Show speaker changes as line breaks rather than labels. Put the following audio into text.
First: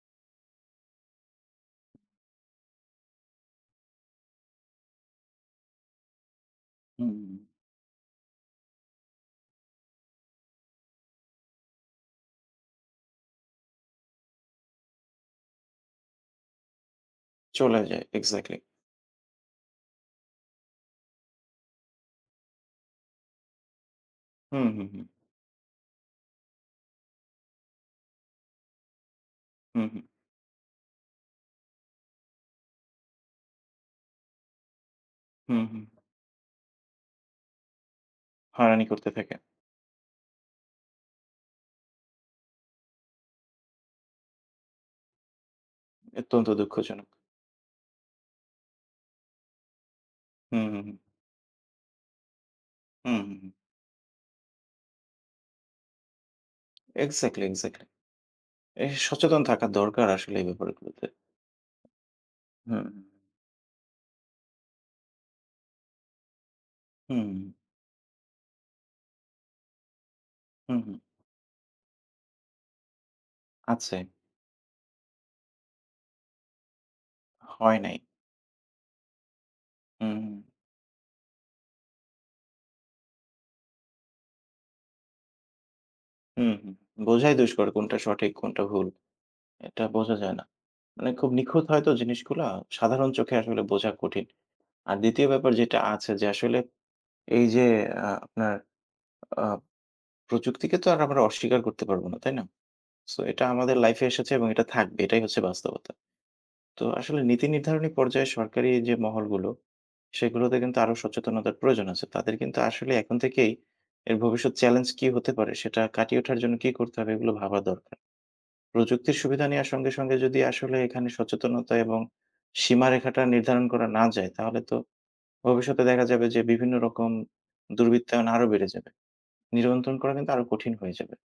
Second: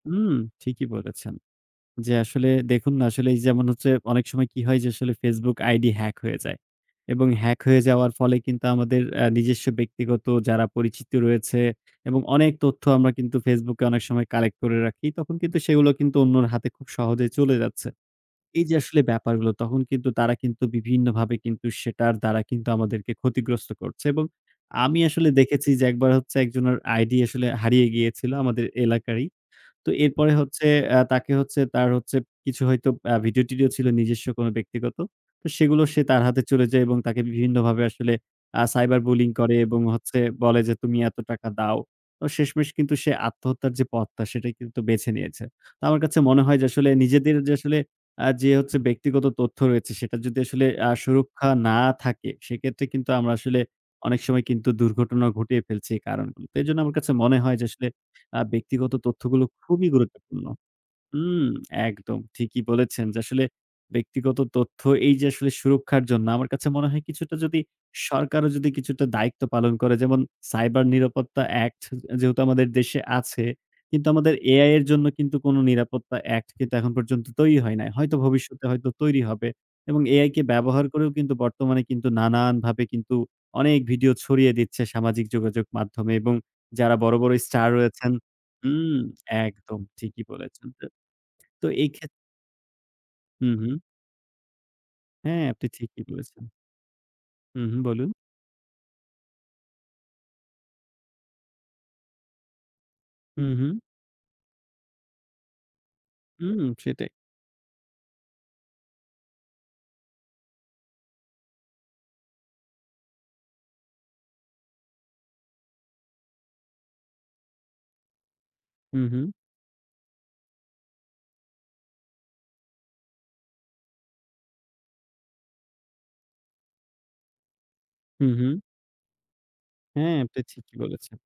উম, ঠিকই বলেছেন। যে, আসলে দেখুন না, আসলে যেমন হচ্ছে অনেক সময় কি হয় যে, আসলে FaceBook আইডি হ্যাক হয়ে যায়। এবং
হুম।
হ্যাক হয়ে যাওয়ার ফলে কিন্তু আমাদের আ নিজস্ব ব্যক্তিগত যারা পরিচিত রয়েছে এবং অনেক তথ্য আমরা কিন্তু FaceBook এ অনেক সময় কালেক্ট করে রাখি, তখন কিন্তু সেগুলো কিন্তু অন্যের হাতে খুব সহজে চলে
চলে
যাচ্ছে।
যায় এক্সাক্টলি।
এই যে, আসলে ব্যাপারগুলো, তখন কিন্তু তারা কিন্তু বিভিন্নভাবে কিন্তু সেটার দ্বারা কিন্তু আমাদেরকে ক্ষতিগ্রস্ত করছে। এবং
হুম, হুম,
আমি
হুম।
আসলে দেখেছি যে, একবার হচ্ছে একজনের ID আসলে হারিয়ে গিয়েছিল আমাদের এলাকারই।
হুম,
তো
হুম।
এরপরে হচ্ছে আ তাকে হচ্ছে তার হচ্ছে কিছু হয়তো আ ভিডিও টিডিও ছিল, নিজস্ব কোনো ব্যক্তিগত। তো
হুম,
সেগুলো
হুম।
সে তার হাতে চলে যায় এবং তাকে বিভিন্নভাবে আসলে আ
হয়রানি
cyber
করতে
bullying
থাকে।
করে. এবং হচ্ছে বলে যে, তুমি এত টাকা দাও। তো শেষমেষ কিন্তু সে আত্মহত্যার যে, পথটা সেটাই কিন্তু বেছে নিয়েছে। তো আমার কাছে মনে
অত্যন্ত
হয় যে, আসলে
দুঃখজনক।
নিজেদের যে, আসলে আ যে, হচ্ছে ব্যক্তিগত তথ্য রয়েছে সেটা যদি
হুম,
আসলে
হু,
আ
হুম।
সুরক্ষা না থাকে, সেক্ষেত্রে কিন্তু
হুম,
আমরা
হু, হুম।
আসলে অনেক সময় কিন্তু দুর্ঘটনা ঘটিয়ে ফেলছি এই কারণগুলোতে। তো এজন্য আমার কাছে মনে
এক্সাক্টলি,
হয় যে,
এক্সাক্টলি!
আসলে আ
এ
ব্যক্তিগত
সচেতন
তথ্যগুলো
থাকা
খুবই
দরকার আসলে
গুরুত্বপূর্ণ।
এই ব্যাপারগুলোতে।
উম একদম ঠিকই
হুম।
বলেছেন। যে, আসলে ব্যক্তিগত তথ্য এই যে, আসলে সুরক্ষার জন্য। আমার কাছে মনে হয়
হুম।
কিছুটা যদি সরকারও যদি কিছুটা দায়িত্ব পালন করে, যেমন
হুম,
সাইবার
হুম।
নিরাপত্তা অ্যাক্ট যে যেহেতু আমাদের দেশে আছে,
আচ্ছে।
কিন্তু আমাদের AI এর জন্য কিন্তু কোনো নিরাপত্তা অ্যাক্ট কিন্তু এখন পর্যন্ত তৈরি হয়
হয়
নাই।
নাই।
হয়তো ভবিষ্যতে হয়তো তৈরি হবে। এবং
হুম,
AI কে
হুম।
ব্যবহার করেও কিন্তু বর্তমানে কিন্তু নানানভাবে কিন্তু অনেক ভিডিও ছড়িয়ে দিচ্ছে সামাজিক যোগাযোগ মাধ্যমে। এবং
উমহু,
যারা বড়, বড়,
বোঝাই দুষ্কর
স্টার
কোনটা
রয়েছেন
সঠিক, কোনটা ভুল,
হুম, একদম
এটা বোঝা
ঠিকই
যায় না।
বলেছেন। তো,
মানে খুব নিখুঁত
তো, এই
হয়তো,
ক্ষেত্রে
জিনিসগুলা সাধারণ চোখে আসলে
উঁহু।
বোঝা কঠিন। আর ২য়
হ্যাঁ,
ব্যাপার
আপনি
যেটা
ঠিকই
আছে যে,
বলেছেন।
আসলে এই যে,
উঁহু,
আ
বলুন।
আপনার আ প্রযুক্তিকে তো আর আমরা অস্বীকার করতে পারব না, তাই না? সো, এটা আমাদের
উঁহু।
লাইফে এসেছে এবং এটা থাকবে, এটাই হচ্ছে বাস্তবতা।
উম,
তো
সেটাই।
আসলে নীতি নির্ধারণী পর্যায়ে সরকারি যে, মহলগুলো, সেগুলোতে কিন্তু আরো সচেতনতার প্রয়োজন আছে। তাদের কিন্তু আসলে এখন থেকেই এর ভবিষ্যৎ চ্যালেঞ্জ কী হতে পারে, সেটা কাটিয়ে ওঠার জন্য কী করতে হবে, এগুলো ভাবা দরকার। প্রযুক্তির
উঁহু।
সুবিধা নেওয়ার সঙ্গে, সঙ্গে, যদি আসলে এখানে সচেতনতা এবং সীমারেখাটা নির্ধারণ করা না যায়, তাহলে তো ভবিষ্যতে দেখা যাবে যে, বিভিন্ন রকম দুর্বৃত্তায়ন আরো
উঁহু।
বেড়ে যাবে। নিয়ন্ত্রণ করা
হ্যাঁ,
কিন্তু
আপনি
আরো কঠিন
ঠিকই
হয়ে যাবে।
বলেছেন।